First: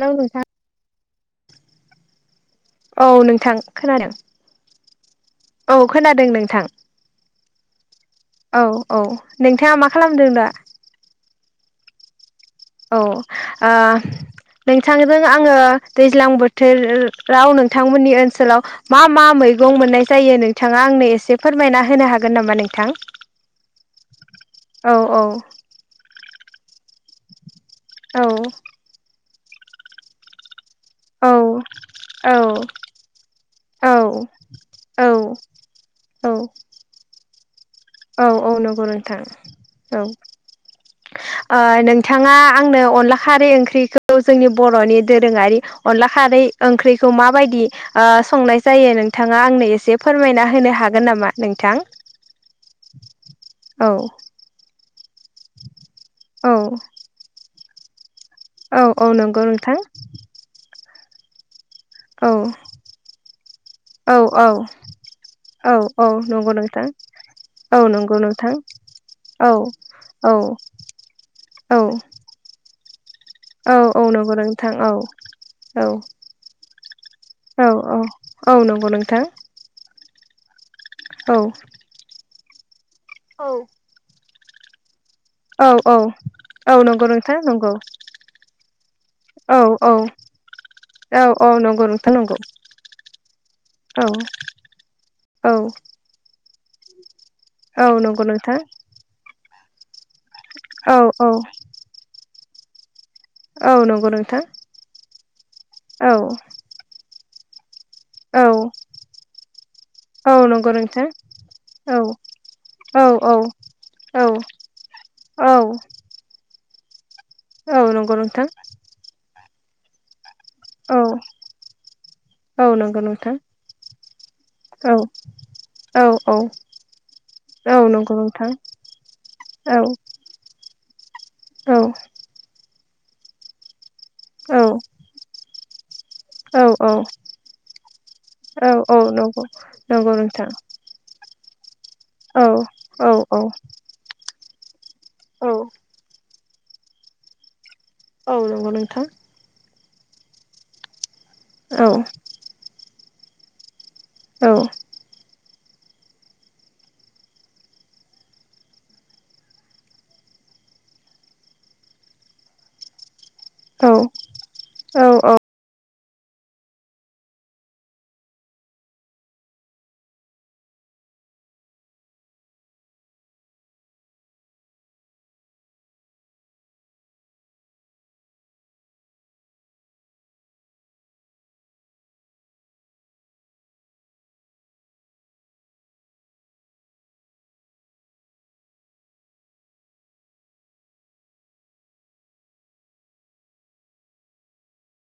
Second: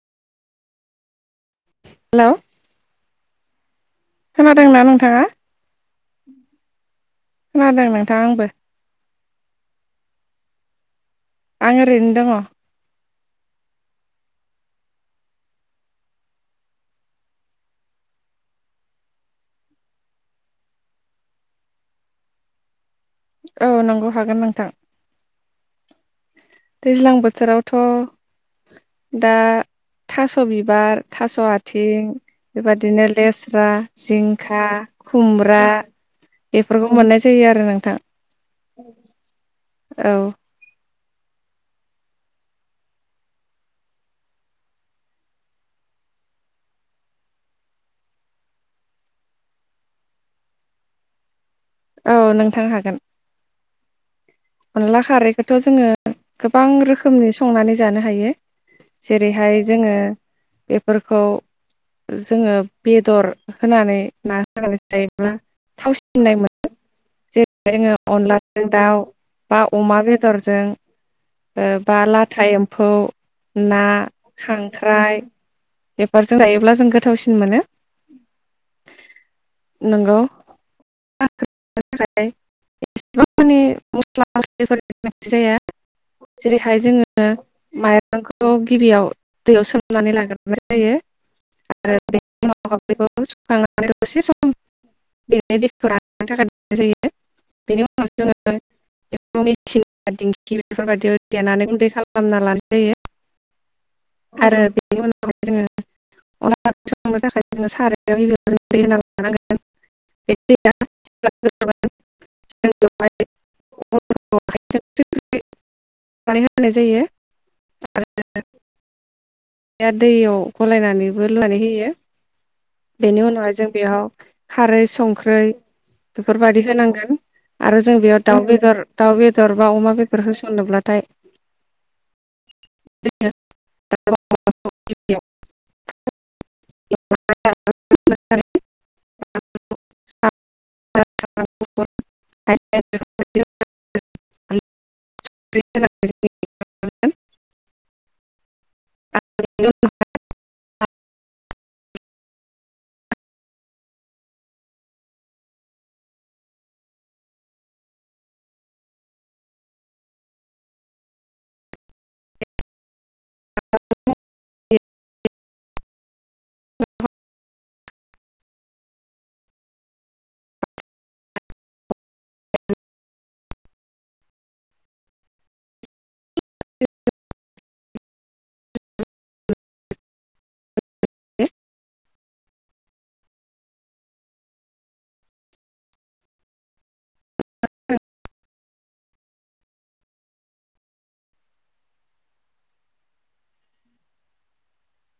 Hello नोंथां hello औ नोंथां खोनादों खोनादोंना नोंथाङा औ खोनादों नोंथां खोनादों नों औ औ नोंथाङा मा खालामदों दा? आं ओरैनो दङ। अ ओ नोंथांजों आङो दैज्लां बोथोर राव नोंथांमोननि ओनसोलाव मा मा मै मैगं मोननाय जायो नोंथाङा आंनो एसे फोरमायना होनो हागोन नामा नोंथां औ नंगौ हागोन नोंथां औ औ दैज्लां बोथोराव औ दा थास' बिबार औ थास' आथिं बेबदिनो लेस रा औ जिंखा औ खुमब्रा औ बेफोरखौ मोननाय जायो आरो नों औ औ नगौ नोथां औ ओ नोंथाङा आंनो अनला खारै ओंख्रिखौ जोंनि बर'नि दोरोङारि अनला खारै इओंख्रिखौ माबायदि ओ संनाय जायो नोंथाङा आंनो एसे फोरमायना होनो हागोन नामा? नोंथां? औ नोंथां हागोन औ अनला खारैखौथ' जोङो औ गोबां रोखोमनि संनानै जानो हायो औ औ नंगौ जेरैहाय नोंथां जोङो बेफोरखौ औ जोङो बेदर होनानै औ ना औ होनानै जायोब्ला औ औ नंगौ नोंथां जेरै औ जोङो नंगौ नोंथां अनलाजों दाउ औ बा अमा औ बेदरजों ओ औ बा लाथा एम्फौ औ ना औ नंगौ नोंथां औ खांख्राइ औ बेफोरजों जायोब्ला जों गोथावसिन मोनो औ औ नंगौ नोंथां नंगौ औ [unintelligible] औ क्ला [unintelligible] औ-औ जेरैहाय जोङो माइरंखौ गिबियाव औ दैयाव औ सोमनानै लागोरनाय जायो औ औ नंगौ आरो नोंथां नंगौ औ सम [unintelligible] बेनि औ दैखौ राननो थाखाय दोननाय जायो बेनि औ उनाव जोङो [inaudible] सि दिंखि औ बेफोरबायदियाव औ देनानै गुन्दै खालामना लानाय औ नंगौ नोंथां जायो आरो बेनि उनाव जोङो अनला औ ओंख्रि सं संनो थांनो थाखाय जोङो सारायाव औ गिबियाव दै होना लानांगोन औ बे नंगौ दैया नोंथां जेब्ला गोदौगोन जों औ-औ बेवहाय अनखौहाय औ-औ-औ नाय जायो औ नंगौ नोंथां या दैयाव औ गलायनानैबो लुनानै होयो औ नंगौ बेनि नोंथां उनावहाय जों बेयाव खारै औ संख्रै औ औ बेफोरबायदि होनांगोन औ आरो जों नंगौ बेयाव दाउ नोंथां बेदर, दाउ बेदर बा औ अमा बेदर होसननोब्ला थाय औ। [unintelligible] औ-औ-औ नंगौ नंगौ नोंथां। [unintelligible] औ-औ-औ [unintelligible] औ नंगौ नोंथां। [unintelligible] औ औ औ-औ-औ [unintelligible] [unintelligible] [unintelligible]